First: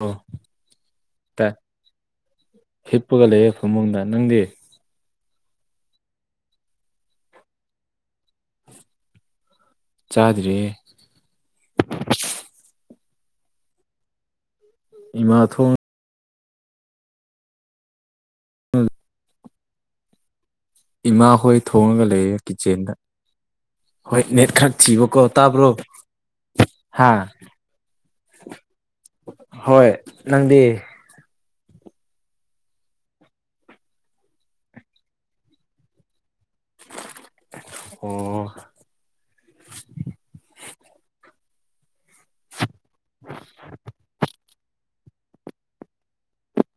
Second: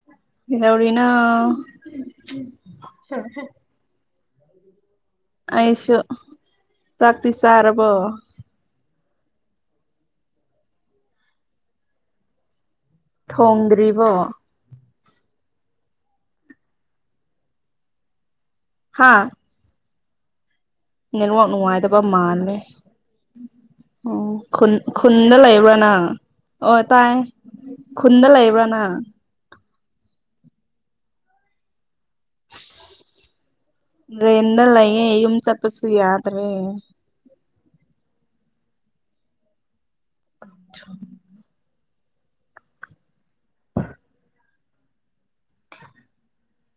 ꯑꯣ ꯀꯩꯗꯧꯔꯤꯅꯣ ꯇꯥꯏ ꯃꯃꯨꯡꯗ ꯅꯪꯗꯤ ꯑꯁꯨ ꯆꯥꯛꯇꯤ ꯆꯥꯔꯕꯣ ꯆꯥꯗ꯭ꯔꯤꯌꯦ ꯊꯣꯡꯗ꯭ꯔꯤꯕꯣ ꯏꯃꯥꯅ ꯊꯣꯡꯉꯤ ꯍꯥꯥ ꯏꯃꯥ ꯅꯦꯠꯋꯥꯛ ꯍꯣꯏ ꯅꯨꯡꯉꯥꯏꯇꯕꯥ ꯊꯣꯡꯉꯒ ꯂꯩꯌꯦ ꯃꯥꯜꯂꯦ ꯀꯤꯠꯆꯦꯟꯗ ꯍꯣꯏ ꯅꯦꯠ ꯑꯣꯟ ꯈꯔ ꯊꯤꯕꯀꯣ ꯈꯨꯨꯟꯗ ꯇꯥꯕ꯭ꯔꯣ ꯂꯩꯕ꯭ꯔꯥ ꯅꯪ ꯑꯣ ꯍꯥ ꯇꯥꯏꯌꯦ ꯈꯨꯟꯗ ꯂꯩꯕ꯭ꯔꯥ ꯅꯪ꯫ ꯍꯣꯏ ꯅꯪꯗꯤ ꯔꯦꯟꯗꯥ ꯂꯩꯌꯦ ꯌꯨ ꯆꯠꯄꯁꯨ ꯌꯥꯗ꯭ꯔꯦ ꯑꯣ [inaudible] [inaudible]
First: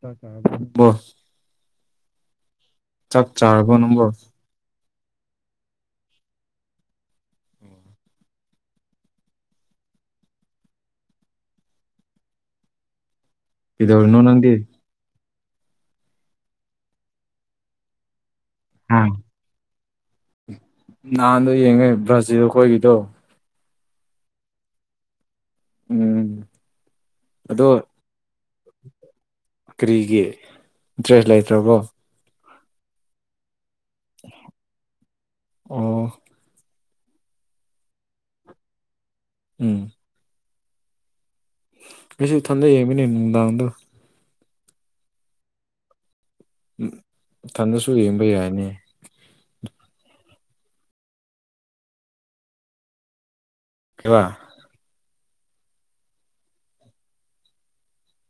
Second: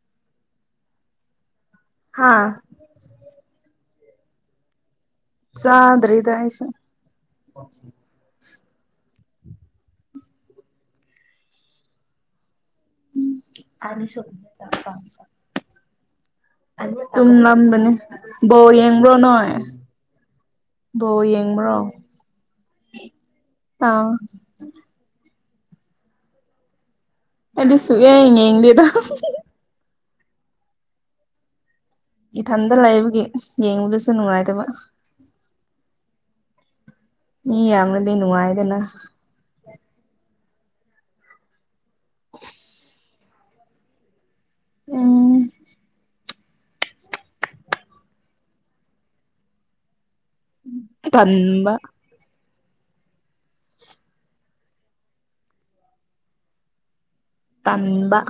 ꯆꯥꯛ ꯆꯥꯔꯕꯣ ꯅꯪꯕꯣ ꯍꯥꯥ ꯆꯥꯛ ꯆꯥꯔꯕꯣ ꯅꯪꯕꯨ ꯆꯥꯗꯔꯤꯗꯥꯥ ꯑꯩꯁꯨ ꯀꯩꯗꯧꯔꯤꯅꯣ ꯅꯪꯗꯤ [unintelligible] ꯇꯨꯝ ꯂꯝꯕꯅꯤ ꯕꯣꯔ ꯍꯥ ꯌꯦꯡꯕ꯭ꯔꯣ ꯅꯣꯏ ꯕꯣꯜ ꯅꯍꯥꯟꯗꯣ ꯌꯦꯡꯕ꯭ꯔꯣ ꯌꯦꯡꯉꯦ ꯕ꯭ꯔꯥꯖꯤꯜ ꯑꯩꯈꯣꯏꯒꯤꯗꯣ ꯑꯥ ꯎꯝ ꯑꯗꯣ ꯑꯗꯤ ꯁꯨꯛꯌꯦꯡ ꯌꯦꯡꯗꯦꯗꯥ ꯀꯔꯤꯒꯤ ꯢꯟꯇ꯭ꯔꯦꯁ ꯂꯩꯇ꯭ꯔꯕꯣ ꯏꯊꯟꯇ ꯂꯩꯕꯒꯤ ꯌꯦꯡꯕꯁꯨ ꯅꯨꯡꯉꯥꯏꯇꯕ꯫ ꯑꯣ ꯃꯤ ꯌꯥꯃꯗꯤ ꯅꯨꯡꯉꯥꯏꯗꯅ ꯎꯝ ꯑꯩꯁꯨ ꯏꯊꯟꯇ ꯌꯦꯡꯗꯣꯢꯅꯦ ꯅꯨꯡꯗꯥꯡꯗꯥ ꯎꯝ ꯏꯊꯟꯇꯁꯨ ꯌꯦꯡꯕ ꯌꯥꯏꯅꯦ ꯇꯟꯕ ꯀꯔꯤꯕ ꯇꯟꯕ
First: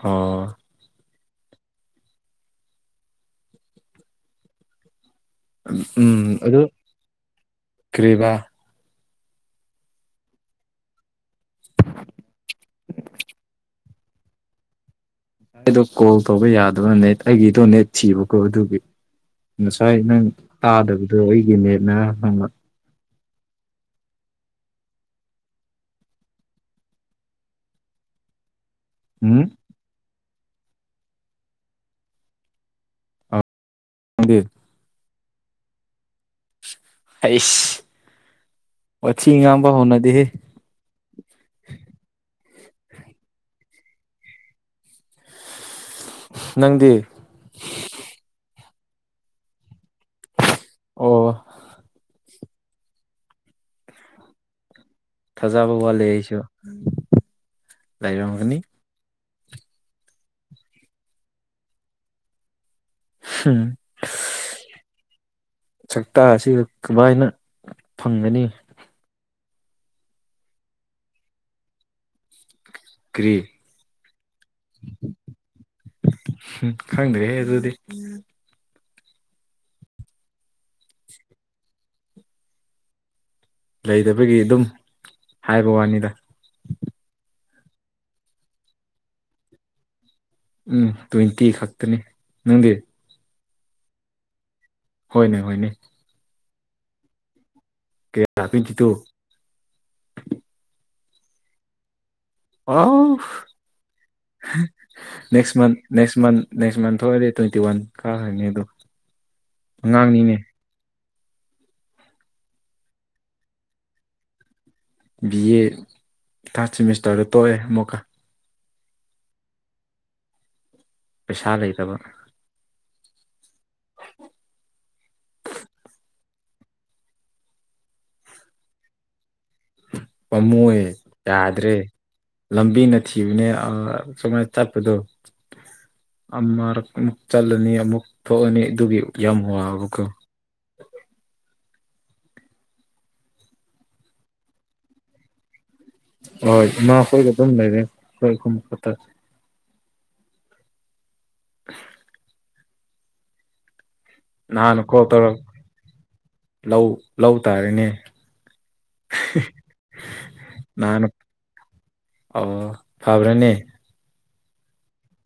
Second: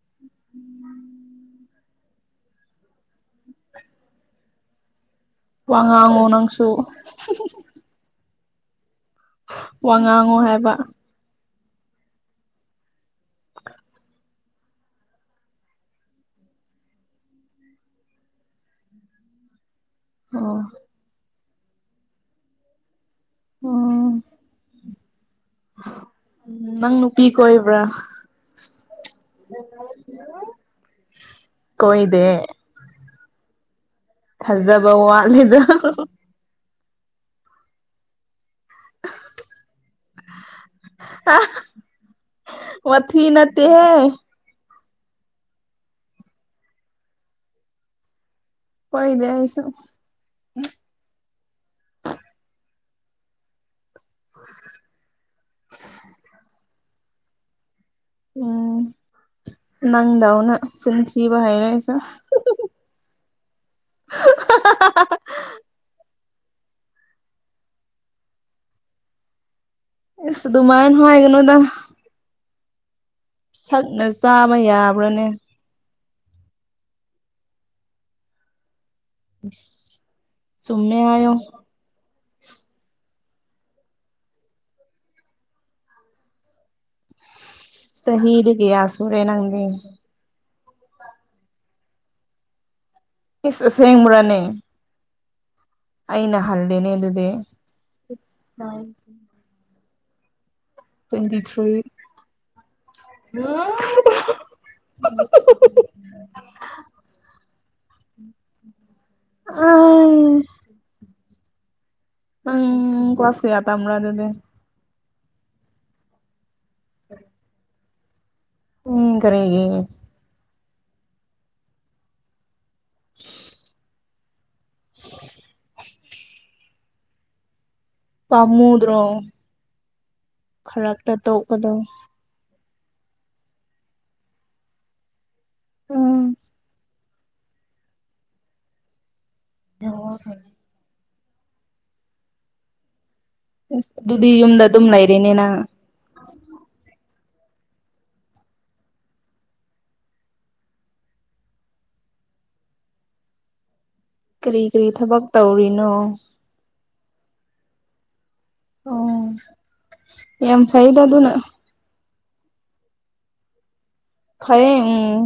ꯑꯣ ꯋꯥ ꯎꯝ ꯉꯥꯡꯉꯣ ꯑꯗꯨ ꯅꯪꯁꯨ ꯀꯔꯤꯕꯥ ꯋꯥ ꯉꯥꯡꯉꯣ ꯍꯥꯏꯕ ꯑꯩꯗꯣ ꯀꯣꯜ ꯇꯧꯕ ꯌꯥꯗꯕ ꯅꯦꯠ ꯑꯩꯒꯤꯗꯣ ꯅꯦꯠ ꯊꯤꯕꯀꯣ ꯑꯗꯨꯒꯤ꯫ ꯉꯁꯥꯏ ꯅꯪ ꯑꯣ ꯇꯥꯗꯕꯗꯣ ꯑꯩꯒꯤ ꯅꯦꯠꯅ ꯑꯣ꯫ ꯎꯝ ꯅꯪ ꯅꯨꯄꯤ ꯀꯣꯏꯕ꯭ꯔꯥ꯫ ꯎꯝ꯫ ꯀꯣꯏꯗꯦ꯫ [inaudible] ꯐꯖꯕ ꯋꯥꯠꯂꯦꯗ꯫ ꯑꯩꯁ ꯋꯥꯊꯤ ꯉꯥꯡꯕ ꯍꯧꯎꯅꯗꯦꯍꯦ꯫ ꯑ ꯋꯥꯊꯤ ꯅꯠꯇꯦꯍꯦ꯫ ꯅꯪꯗꯤ꯫ ꯀꫭꯏꯗꯦ ꯑꯩꯁꯨ꯫ ꯑꯣ꯫ [inaudible] ꯊꯥꯖꯕ ꯋꯥꯠꯂꯦ ꯑꯩꯁꯨ ꯂꯩꯥꯔꯝꯒꯅꯤ꯫ ꯅꯪꯗꯥꯎꯅ ꯆꯤꯟꯊꯤꯕ ꯍꯩꯔꯦ ꯑꯩꯁꯨ꯫ [unintelligible] [unintelligible] ꯁꯛꯇꯥ ꯑꯁꯤꯒ ꯀꯃꯥꯏꯅ ꯐꯪꯒꯅꯤ꯫ ꯏꯁ ꯗꯨꯃꯥꯏꯅ ꯍꯥꯏꯒꯅꯨꯗ꯫ ꯀ꯭ꯔꯤ ꯁꯛꯅ ꯆꯥꯕ ꯌꯥꯕ꯭ꯔꯥꯅꯦ꯫ ꯎꯝ ꯈꯪꯗ꯭ꯔꯦꯍꯦ ꯑꯗꯨꯗꯤ꯫ ꯆꯨꯝꯃꯦ ꯍꯥꯏꯌꫭ꯫ ꯂꯩꯗꯕꯒꯤ ꯑꯗꯨꯝ ꯍꯥꯏꯕ ꯋꯥꯅꯤꯗ꯫ ꯆꯍꯤꯗꯤ ꯀꯌꯥ ꯁꯨꯔꯦ ꯅꯪꯗꯤ꯫ ꯎꯝ ꯇ꯭ꯋꯦꯟꯇꯤ ꯈꯛꯇꯅꯤ ꯅꯪꯗꯤ꯫ ꯏꯁ ꯑꯁꯦꯡꯕ꯭ꯔꯅꯦ꯫ ꯍꯣꯏꯅꯦ-ꯍꯣꯏꯅꯦ꯫ ꯑꯩꯅ ꯍꯜꯂꯦꯅꯦ ꯑꯗꯨꯗꯤ꯫ ꯀꯌꯥ ꯇ꯭ꯋꯦꯟꯇꯤ ꯇꯨ꯫ Twenty three. ꯑꯥꯎ [unintelligible] next month next month next month ꯊꯣꯛꯑꯗꯤ ꯇ꯭ꯋꯦꯟꯇꯤ ꯋꯥꯟ ꯀꯥꯈ꯭ꯔꯅꯤ ꯑꯗꯣ꯫ ꯑꯥꯏ ꯑꯉꯥꯡꯅꯤꯅꯦ꯫ [inaudible] ꯅꯪ ꯀ꯭ꯂꯥꯁ ꯀꯌꯥ ꯇꯝꯕ꯭ꯔꯥ ꯑꯗꯨꯗꯤ꯫ ꯕꯤ ꯑꯦ ꯊꯥꯔꯠ ꯁꯦꯃꯤꯁꯇꯔꯗ ꯇꯣꯛꯑꯦ ꯑꯃꯨꯛꯀ꯫ ꯎꯝ ꯀꯔꯤꯒꯤ꯫ ꯄꯩꯁꯥ ꯂꯩꯇꯕ꯫ [unintelligible] ꯄꯥꯝꯃꯨꯗ꯭ꯔꯣ꯫ ꯄꯥꯝꯃꯨꯑꯦ ꯐꯔꯛꯇ ꯇꯣꯛꯄꯗꯣ ꯌꯥꯗ꯭ꯔꯦ꯫ ꯂꯝꯕꯤꯅ ꯊꯤꯕꯅꯦ ꯑ ꯁꯨꯃꯥꯏ ꯆꯠꯄꯗꯣ꯫ ꯎꯝ ꯑꯃꯔꯛ ꯑꯃꯨꯛ ꯆꯠꯂꯅꯤ ꯑꯃꯨꯛ ꯊꯣꯛꯑꯅꯤ ꯑꯗꯨꯒꯤ ꯌꯥꯝ ꯋꯥꯕꯀꯣ꯫ ꯑꯁ ꯑꯗꯨꯗꯤ ꯌꯨꯝꯗ ꯑꯗꯨꯝ ꯂꯩꯔꯦꯅꯦ ꯅꯪ꯫ ꯍꯣꯏ ꯏꯃꯥꯈꯣꯏꯒ ꯑꯗꯨꯝ ꯂꯩꯔꯦ ꯑꯩꯈꯣꯏ ꯑꯍꯨꯝ ꯈꯛꯇ꯫ [unintelligible] ꯀꯔꯤ ꯅꯍꯥꯟꯅ ꯀꯔꯤ ꯀꯣꯜ ꯊꯕꯛ ꯇꯧꯔꯛ ꯇꯧꯔꯤꯅꯣ ꯂꯧ ꯂꯧ ꯇꯥꯔꯦꯅꯦ꯫ ꯑꯣ [unintelligible] ꯌꯥꯝ ꯐꯩꯗ ꯅꯥꯟ ꯑꯗꯨꯅ ꯑꯣ ꯐꯕ꯭ꯔꯥꯅꯦ꯫ ꯐꯌꯦ ꯎꯪ꯫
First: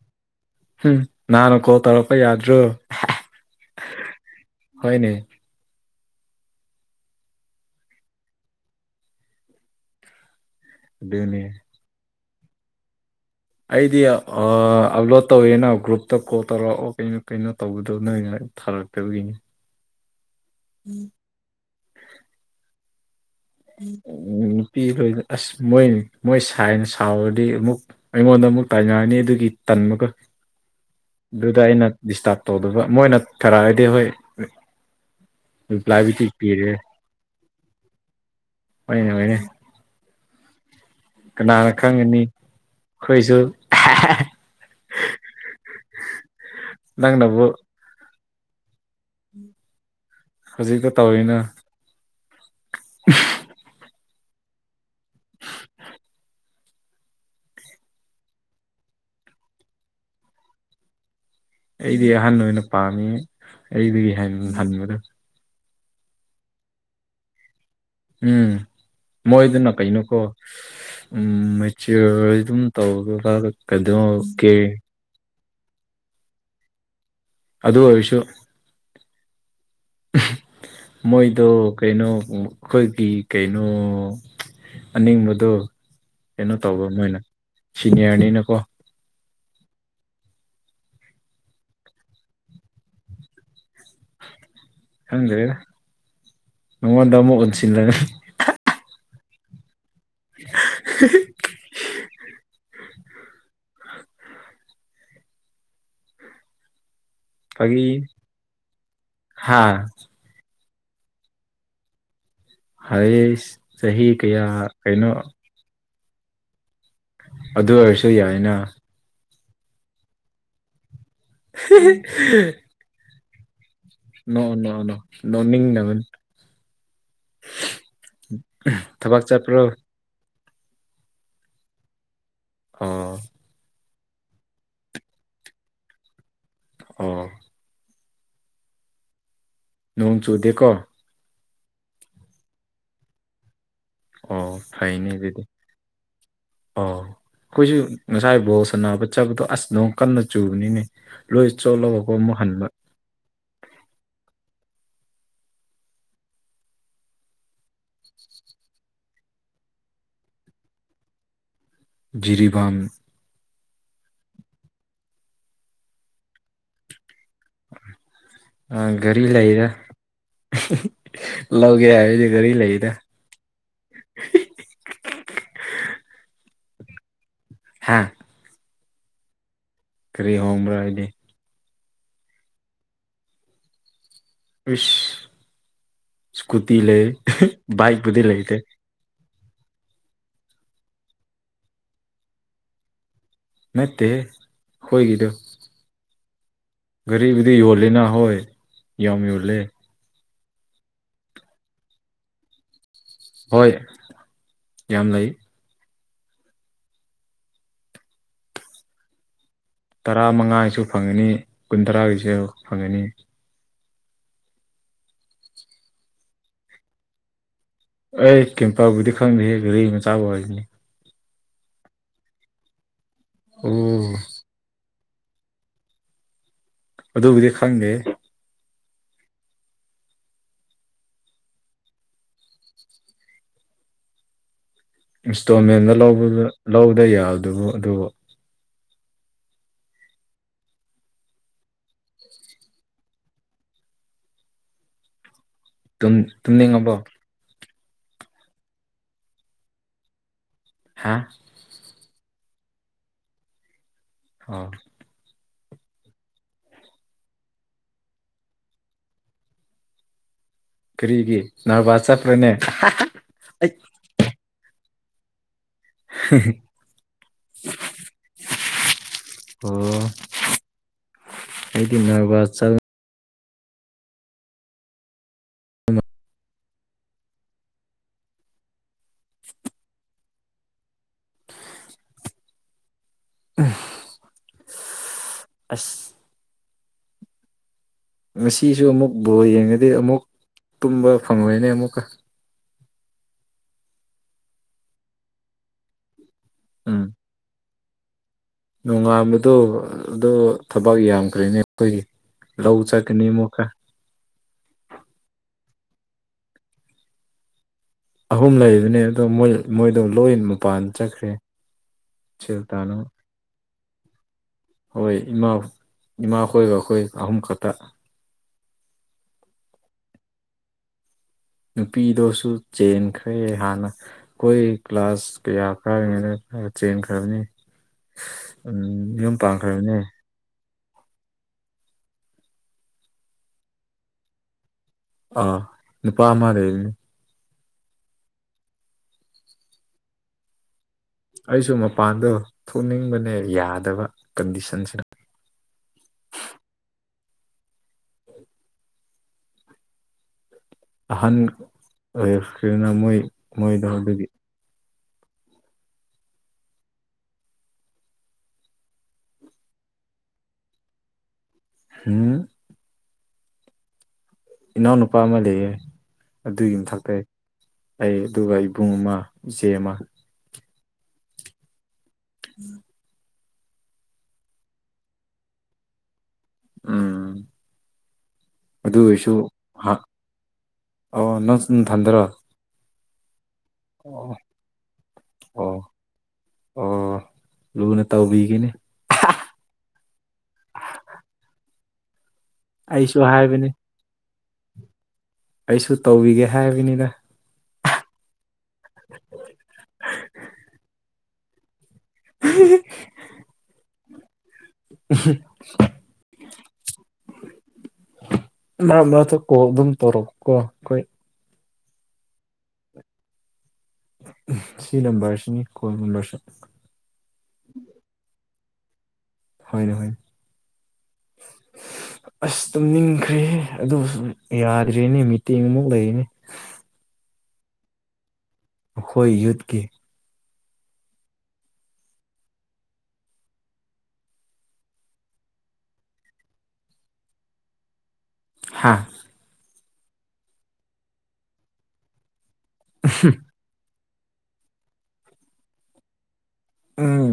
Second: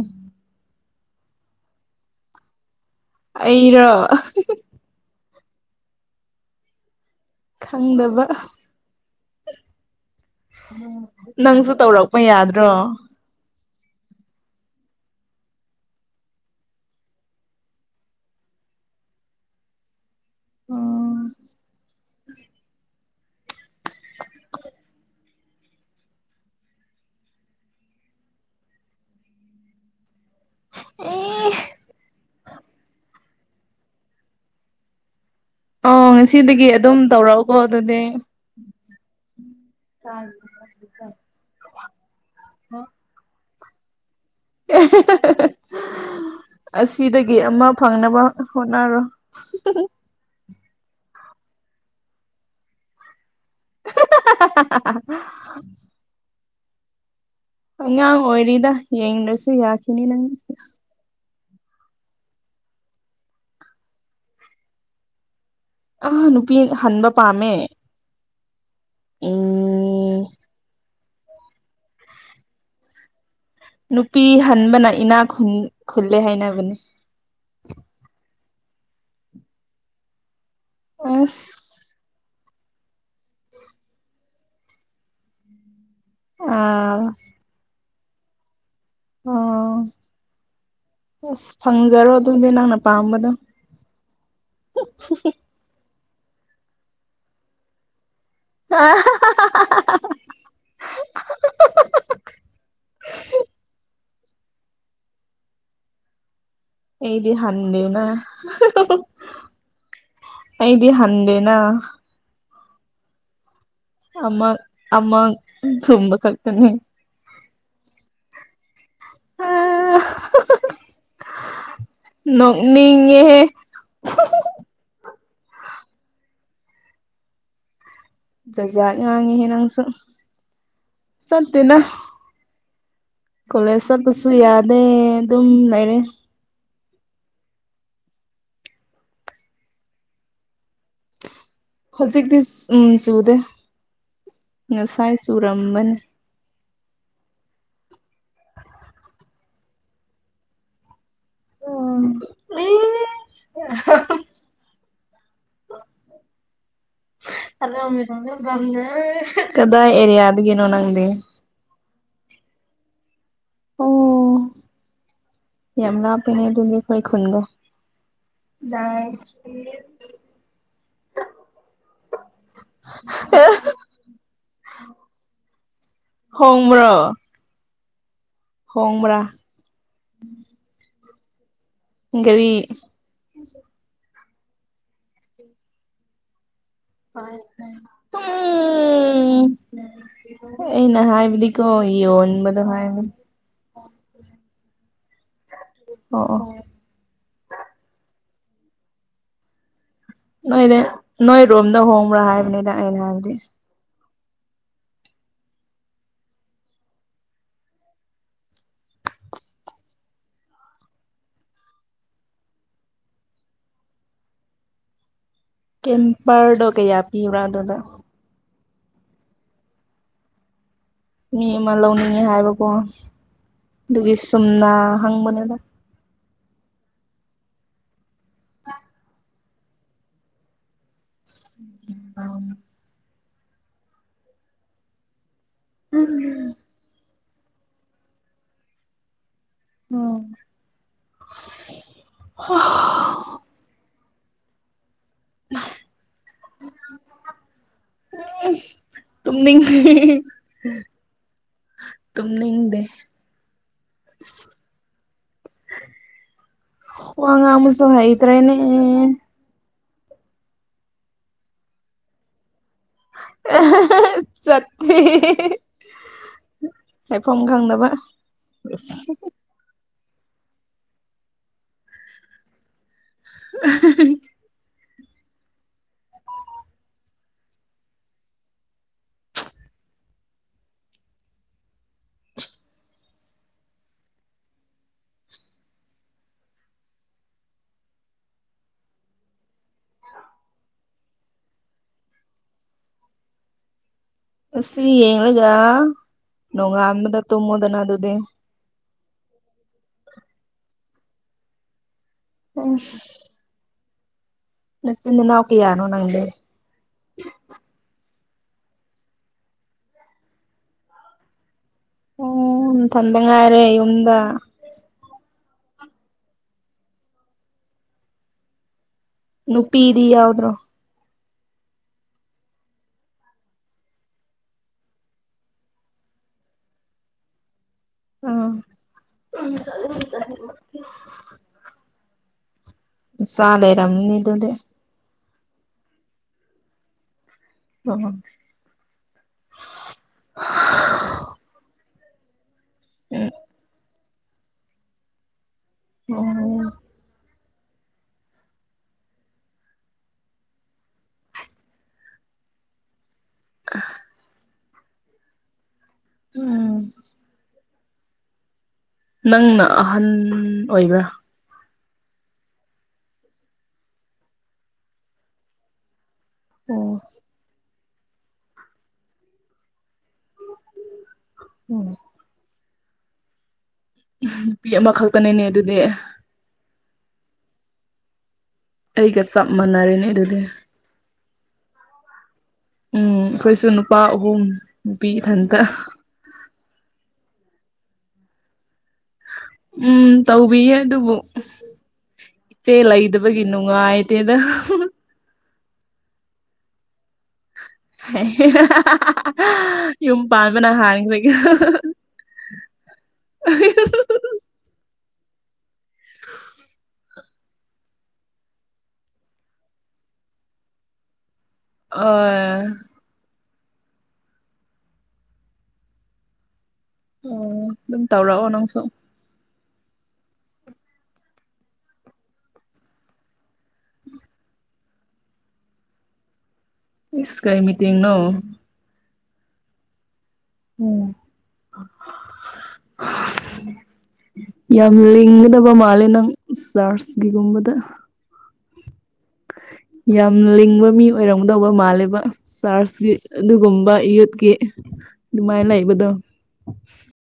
ꯎꯝ ꯅꯥꯍꯥꯟꫪ ꯀꯣꯜ ꯇꯧꯔꯛꯄ ꯌꯥꯗ꯭ꯔꯣ꯫ ꯑꯩꯔꯣ ꯍꫭꯏꯅꯦ ꯈꯪꯗꯕ ꯑꯗꯨꯅꯦ ꯅꯪꯁꯨ ꯇꯧꯔꯛꯄ ꯌꯥꯗ꯭ꯔꯣ ꯑꯩꯗꯤ ꯑꯞꯂꯣꯗ ꯇꯧꯋꯦꯅ ꯒ꯭ꯔꯨꯞꯇ ꯀꯣꯜ ꯇꯧꯔꯛꯑꯣ ꯀꯩꯅꯣ ꯀꯩꯅꯣ ꯇꯧꯕꯗꫭ ꯅꯣꯏ ꯊꯥꯔꯛꯇꯕꯒꯤꯅꯤ ꯎꯝ [unintelligible] ꯅꯨꯄꯤ ꯂꯣꯏ ꯑꯁ ꯃꯣꯏ ꯃꯣꯏ ꯁꯥꯏꯅ ꯁꯥꯎꯔꯗꯤ ꯑꯃꯨꯛ ꯑꯩꯉꯣꯟꯗ ꯑꯃꯨꯛ ꯇꯥꯏꯅꯔꯅꯤ ꯑꯗꯨꯒꯤ ꯇꯟꯕꯒꯥ ꯑꯗꯨꯗ ꯑꯩꯅ ꯗꯤꯁꯇꯥꯔꯠ ꯇꯧꯗꯕ ꯃꯣꯏꯅ ꯊꯔꯛꯑꯗꯤ ꯍꯣꯏ ꯑꯣ ꯔꯤꯄ꯭ꯂꯥꯏꯕꯨꯗꯤ ꯉꯁꯤꯗꯒꯤ ꯄꯤꯔꯦ ꯑꯗꯨꯝ ꯇꯧꯔꯛꯎꯀꯣ ꯑꯗꯨꯗꯤ ꯍꯣꯏꯅꯦ ꯍꯣꯏꯅꯦ ꯇ [unintelligible] ꯀꯅꯥꯅ ꯈꯪꯒꯅꯤ ꯑꯩꯈꯣꯏꯁꯨ ꯑꯁꯤꯗꯒꯤ ꯅꯪꯅꯕꯨ ꯑꯃ ꯐꯪꯅꯕ ꯍꯣꯠꯅꯔꯣ ꯍꯧꯖꯤꯛꯇ ꯇꯧꯋꯔꯤꯅ ꯎ [unintelligible] [unintelligible] ꯑꯉꯥꯡ ꯑꯣꯏꯔꯤꯗ ꯌꯦꯡꯗꯁꯨ ꯌꯥꯈꯤꯅꯤ ꯅꯪ ꯑꯩꯗꯤ ꯑꯍꯟ ꯑꯣꯏꯅ ꯄꯥꯝꯃꯤ ꯑꯩꯗꯒꯤ ꯍꯟꯕꯗꫭ ꯑꯥ ꯅꯨꯄꯤ ꯍꯟꯕ ꯄꯥꯝꯃꯦ ꯎꯝ ꯃꯣꯏꯗꯅ ꯀꯩꯅꯣꯀꯣ ꯎꯝ ꯎꯝ ꯆꯤꯌꯔ ꯑꯗꯨꯝ ꯇꯧꯔꯒ ꯀꯩꯅꯣ ꯅꯨꯄꯤ ꯀꯦ ꯍꯟꯕꯅ ꯏꯅꯥ ꯈꯨ ꯈꯨꯜꯂꯦ ꯍꯥꯏꯅꯕꯅꯤ ꯑꯗꯨ ꯑꯣꯏꯁꯨ ꯃꯣꯏꯗꫭ ꯑꯁ ꯀꯩꯅꯣ ꯑꯩꯈꯣꯏꯒꯤ ꯀꯩꯅꯣ ꯑꯅꯤꯡꯕꯗꯣ ꯀꯩꯅꯣ ꯇꯧꯕ ꯑꯥ ꯃꯣꯏꯅ ꯁꯤꯅꯤꯌꯥꯔꯅꯤꯅꯀꯣ ꯑꯣ ꯑꯁ ꯐꯪꯖꯔꯣ ꯑꯗꯨꯗꯤ ꯅꯪꯅ ꯄꯥꯝꯕꯗꯣ ꯈꯪꯗꯦꯗ ꯅꯪꯉꫭꯟꯗ ꯑꯃꯨꯛ ꯑꫭꯟꯁꯤꯜꯂꯒ ꯑ [unintelligible] [unintelligible] ꯑꯩꯗꯤ ꯍꯟꯗꯦꯅ ꯐꯥꯒꯤ ꯍꯥ ꯑꯩꯗꯤ ꯍꯟꯗꯦꯅ ꯍꯩꯏꯁ ꯆꯥꯍꯤ ꯀꯌꯥ ꯀꯩꯅꯣ ꯊꯨꯝꯕꯈꯛꯇꯅꯤ ꯑꯗꯨ ꯑꯣꯏꯔꯁꯨ ꯌꯥꯏꯅ ꯍꯥ [unintelligible] [unintelligible] ꯅꯤꯡꯉꯦꯍꯦ ꯅ ꫭꯅꫭ ꯅꫭ ꯅꫭꯛꯅꯤꯡꯅꯕꯅꯦ ꯖꯥꯠ ꯖꯠ ꯉꯥꯥꯡꯉꯤꯍꯦ ꯅꯪꯁꯨ ꯆꯠꯇꯦꯅ ꯑꯣ ꯀꯣꯂꯦꯁ ꯆꯠꯄꯁꯨ ꯌꯥꯗꯦ ꯑꯗꯨꯝ ꯂꯩꯔꯦ ꯑꯣ ꯅꯣꯡ ꯆꯨꯗꯦꯀꯣ ꯍꯧꯖꯤꯛꯇꯤ ꯎꯝ ꯆꯨꯗꯦ ꯑꯣ ꯉꯁꯥꯏ ꯆꯨꯔꯝꯕꯅꯤ꯫ ꯑ ꯑꯩꯈꯣꯏꯁꯨ ꯉꯁꯥꯏ ꯕꫭꯜ ꯁꯥꯟꯅꯕ ꯆꯠꯄꯗꯣ ꯑꯁ ꯅꫭꯡ ꯀꯟꯅ ꯆꯨꯕꯅꯤꯅꯦ ꯂꯣꯏ ꯆꯣꯠꯂꯒꯀꫭ ꯑꯃꯨꯛ ꯍꯟꯕ [unintelligible] [unintelligible] ꯀꯗꯥꯏ ꯑꯦꯔꯤꯌꯥꯗꯒꯤꯅꯣ ꯅꯪꯗꯤ ꯖꯤꯔꯤꯕꯥꯝ꯫ ꯑꯣ ꯌꯥꯝ ꯂꯥꯞꯄꯅ‌ꯦ ꯑꯗꯨꯅꯦ ꯑꯈꯣꯏ ꯈꯨꯟꯗꯨ꯫ ꯑꯥ ꯒꯥꯔꯤ ꯂꯩꯔ [unintelligible] ꯂꯧꯒꯦ ꯍꯥꯏꯑꯗꯤ ꯒꯔꯤ ꯂꯩꯗ [unintelligible] ꯍꯣꯡꯕ꯭ꯔꯣ꯫ ꯍꯥꯥ꯫ ꯍꯣꯡꯕ꯭ꯔꯥ ꯀꯔꯤ ꯍꯣꯡꯕ꯭ꯔꯥ ꯍꯥꯏꯗꯤ꯫ ꯒꯔꯤ꯫ ꯏꯁ ꯏꯁꯀꯨꯇꯤ ꯂꯩ ꯕꯥꯏꯛ ꯄꯨꯗꯤ ꯂꯩꯇ‍ꯦ ꯎꯝ ꯑꯩꯅ ꯍꯥꯏꯕꯗꯤ ꯀꯣ ꯌ‌ꯣꯟꯕꯗ‌ꯣ ꯍꯥꯏꯝꯅꯤ ꯅꯠꯇꯦꯍꯦ ꯑꯩꯈꯣꯏꯒꯤꯗꯣ ꯑꯣ ꯑꯣ ꯒꯥꯔꯤꯕꯨꯗꯤ ꯌꯣꯜꯂꯦꯅ ꯍꯣꯏ ꯌꯥꯝ ꯌꯣꯜꯂꯦ꯫ ꯅꯣꯏꯅ‌ꯦ ꯅꯣꯏ ꯔꯣꯝꯅ ꯍꯣꯡꯕ꯭ꯔꯥ ꯍꯥꯏꯕꯅꯦ꯫ [unintelligible] ꯍꯣꯏ ꯌꯥꯝ ꯂꯩ ꯇꯔꯥ ꯃꯉꯥꯒꯤꯁꯨ ꯐꯪꯉꯅꯤ ꯀꯨꯟ ꯇꯔꯥꯒꯤꯁꯨ ꯐꯪꯒꯅꯤ꯫ ꯀꯦꯝꯄꯔꯗꯣ ꯀꯩꯌꯥ ꯄꯤꯕ꯭ꯔ ꯑꯗꯨꯗ ꯑꯩ ꯀꯩꯝꯄꯔꯕꯨꯗꯤ ꯈꯪꯗꯦ ꯒꯥꯔꯤ ꯃꯆꯥꯕ ꯑꯣꯏꯅꯤ ꯃꯤ ꯑꯃ ꯂꯧꯅꯤꯡꯉꯦ ꯍꯥꯏꯕꯀꯣ ꯑꯣ ꯑꯗꯨꯒꯤ ꯁꯨꯝꯅ ꯍꯪꯕꯅꯦꯕ ꯑꯗꯨꯕꯨꯗꯤ ꯈꯪꯗꯦ [inaudible] ꯏꯟꯁꯇꯣꯜꯃꯦꯟꯗ ꯂꯧꯕꯗ‌ꫭ ꯂꯧꯗ ꯌꯥꯗꯕ꯭ꯔꫭ ꯑꯗꯨꯕꫭ꯫ ꯍꯥ [inaudible] ꯇꯨꯝ ꯇꯨꯝꯅꯤꯡꯉꯕꯣ ꯇꯨꯝꯅꯤꯡ ꯉꯤ꯫ ꯍꯥꯥ꯫ ꯇꯨꯝꯅꯤꯡꯗꯦ꯫ ꯑꯣ ꯋꯥ ꯉꯥꯡꯕꯁꯨ ꯍꯩꯗ꯭ꯔꯦꯅꯦ꯫ ꯀꯔꯤꯒꯤ ꯅꯔꯚꯁ ꯆꯠꯄ꯭ꯔꯅꯦ ꯑꯩ ꯆꯠꯄꯤ ꯍꯥꯏꯐꯝ ꯈꯪꯗꯕ [unintelligible] ꯑ‌ꯣ ꯑꯩꯗꯤ ꯅꯔꯚꯕ ꯆꯜ [unintelligible] [inaudible] ꯑꯁ ꯉꯁꯤꯁꯨ ꯑꯃꯨꯛ ꯕꯣ ꯌꯦꯡꯉꯗꯤ ꯑꯃꯨꯛ ꯇꯨꯝꯕ ꯐꯪꯉꯣꯏꯅꯦ ꯑꯃꯨꯛꯀ ꯉꯁꯤ ꯌꯦꯡꯂꯒ ꯅꯣꯡꯉꯥꯟꯕꯗ ꯇꯨꯝꯃ‍ꯣꯗꯅ ꯑꯗꯨꯗꯤ ꯅꯣꯡꯉꯥꯟꯕꯗ‌ꯣ ꯑꯗ‌ꯣ ꯊꯕꯛ ꯌꯥꯝꯈ꯭ꯔꯦꯅꯦ ꯑꯈꯣꯏꯒꯤ꯫ ꯂꯧ ꯑꯁ ꯆꯠꯀꯅꯤꯃꯣꯛꯀ꯫ ꯅꯆꯤꯟ ꯅꯅꯥꯎ ꯀꯌꯥꯅꯣ ꯅꯪꯗꯤ ꯑꯍꯨꯝ ꯂꯩꯕꯅꯦ ꯑꯗꯣ ꯃꯣꯏ ꯃꯣꯏꯗꯣ ꯂꯣꯏ ꯃꯄꯥꯟ ꯆꯠꯈ꯭ꯔꯦ ꯁꯦꯜ ꯇꯥꯅꯕ ꯉꯥꯔꯦ ꯌꯨꯝꯗ꯫ ꯍꯣꯏ ꯏꯃꯥ ꯏꯃꯥꯈꯣꯏꯒ ꯑꯈꯣꯏꯒ ꯑꯍꯨꯝ ꯈꯇ ꯅꯨꯄꯤꯗꯤ ꯌꯥꯎꯗ꯭ꯔꯣ꯫ ꯅꯨꯄꯤꯗꯣꯁꯨ ꯆꯦꯟꯈ꯭ꯔꯦ ꯍꯥꯟꯅ꯫ ꯑꯈꯣꯏ ꯀ꯭ꯂꯥꯁ ꯀꯌꯥ ꯀꯥꯔꯤꯉꯩꯅꫭ ꯆꯦꯟꯈ꯭ꯔꯕꯅꯤ꯫ ꯑꯥ ꯎꯝ ꯌꯨꯝ ꯄꯥꯟꯈ꯭ꯔꯕꯅꯤ ꯆ ꯂꯩꯔꯝꯅꯤ ꯑꯗꯨꯗꯤ ꯑꯥ ꯅꯨꯄ ꯃꯥꯂꯩꯔꯦ [unintelligible] ꯑꯩꯁꯨ ꯃꯄꯥꯟꯗꯣ ꯊꯣꯛꯅꯤꯡꯕꯅꯦ ꯌꯥꯗꯕ ꯀꯟꯗꯤꯁꯟꯁꯤꯅ ꯑꯣ [unintelligible] ꯑꯍꯟ ꯑꯣꯏꯔꯛꯈꯤꯕꯅ ꯃꯣꯏ ꯃꯣꯏꯗꯣ ꯑꯗꯨꯒꯤ ꯎꯝ ꯅꯪꯅ ꯑꯍꯟ ꯑꯣꯏꯕ꯭ꯔꯥ ꯍꯝ ꯏꯅꯥꯎꯅꯨꯄꯥ ꯑꯃ ꯂꯩꯌꯦ ꯑꯗꯨꯒꯤ ꯑꯣ ꯃꯊꯛꯇꯩ ꯑꯩ ꯑꯗꯨꯒ ꯏꯕꯨꯡ ꯑꯃ ꯏꯆꯦ ꯑꯃ [unintelligible] [unintelligible] [inaudible] ꯅꯨꯄꯤ ꯑꯃꯈꯛꯇꯅꯦꯅꯦ ꯑꯗꯨꯗꯤ ꯎꯝ ꯑꯗꯨ ꯑꯩꯒ ꯑꯣꯏꯔꯁꯨ ꯆꯞ ꯃꯥꯟꯅꯔꯦꯅꯦ ꯑꯗꯨꯗꯤ ꯑꯣ ꯅꯪ ꯁꯨ ꯅꯊꯟꯗꯔꯣ ꯎꯝ ꯑꯩꯈꯣꯏꯁꯨ ꯅꯨꯄꯥ ꯑꯣ ꯑꯍꯨꯝ ꯅꯨꯄꯤ ꯏꯊꯟꯇ ꯑꯣ ꯑꯣ ꯂꯨꯅ ꯇꯧꯕꯤꯒꯅꯤ ꯎꯝ ꯇꯧꯕꯤꯌꯦ ꯑꯗꯨꯕꯨ ꯏꯆꯦ ꯑꯩꯁꯨ ꯂꯩꯗꯕꯒꯤ ꯍꯥꯏꯕꯅꯤ ꯅꯨꯡꯉꯥꯏ ꯇꯦꯗ ꯑꯩꯁꯨ ꯇꯧꯕꯤꯒꯦ ꯍꯥꯏꯕꯅꯤꯗ ꯌꯨꯝ ꯄꯥꯟꯕꯅ ꯍꯥꯟꯈꯔꯒꯦ [unintelligible] [unintelligible] [inaudible] ꯃꯔꯛ ꯃꯔꯛ ꯀꯣꯜ ꯑꯗꯨꯝ ꯇꯧꯔꯛ ꯑꯣ ꯀꯣ ꯑꯥ ꯁꯤ ꯅꯝꯕꯔꯁꯤꯅꯤ ꯀꯣꯜ ꯅꯝꯕꯔꯁꯨ ꯑꯣ ꯑꯗꯨꯝ ꯇꯧꯔꯛꯑꯣ ꯅꯪꯁꯨ ꯍꯣꯏꯅꯦ ꯍꯣꯏ ꯑꯁ ꯇꯨꯝꯅꯤꯡꯈ꯭ꯔꯦꯍ ꯑꯗꯨ ꯌꯥꯗ꯭ꯔꯦꯅꯦ ꯃꯤꯇꯦꯡ ꯑꯃꯨꯛ ꯂꯩꯔꯤꯅꯦ ꯏꯁ ꯀꯩ ꯃꯤꯇꯤꯡ ꯅꯣ ꯑꯩꯈꯣꯏ ꯌꯨꯠꯀꯤ ꯎꯝ [unintelligible] [inaudible] ꯌꯥꯝ ꯂꯤꯡꯒꯗꯕ ꯃꯥꯜꯂꯦ ꯅꯪ ꯆꯔꯆꯀꯤꯒꯨꯝꯕꯗ ꯍꯥꯥ ꯌꯥꯝ ꯂꯤꯡꯕ ꯃꯤ ꯑꯣꯏꯔꯝꯒꯗꯧꯕ ꯃꯥꯜꯂꯦꯕ ꯆꯥꯔꯆꯀꯤ ꯑꯗꯨꯒꯨꯝꯕ ꯌꯨꯠꯀꯤ ꯑꯗꯨꯃꯥꯏꯟ ꯂꯩꯕꯗꯣ ꯎꯝ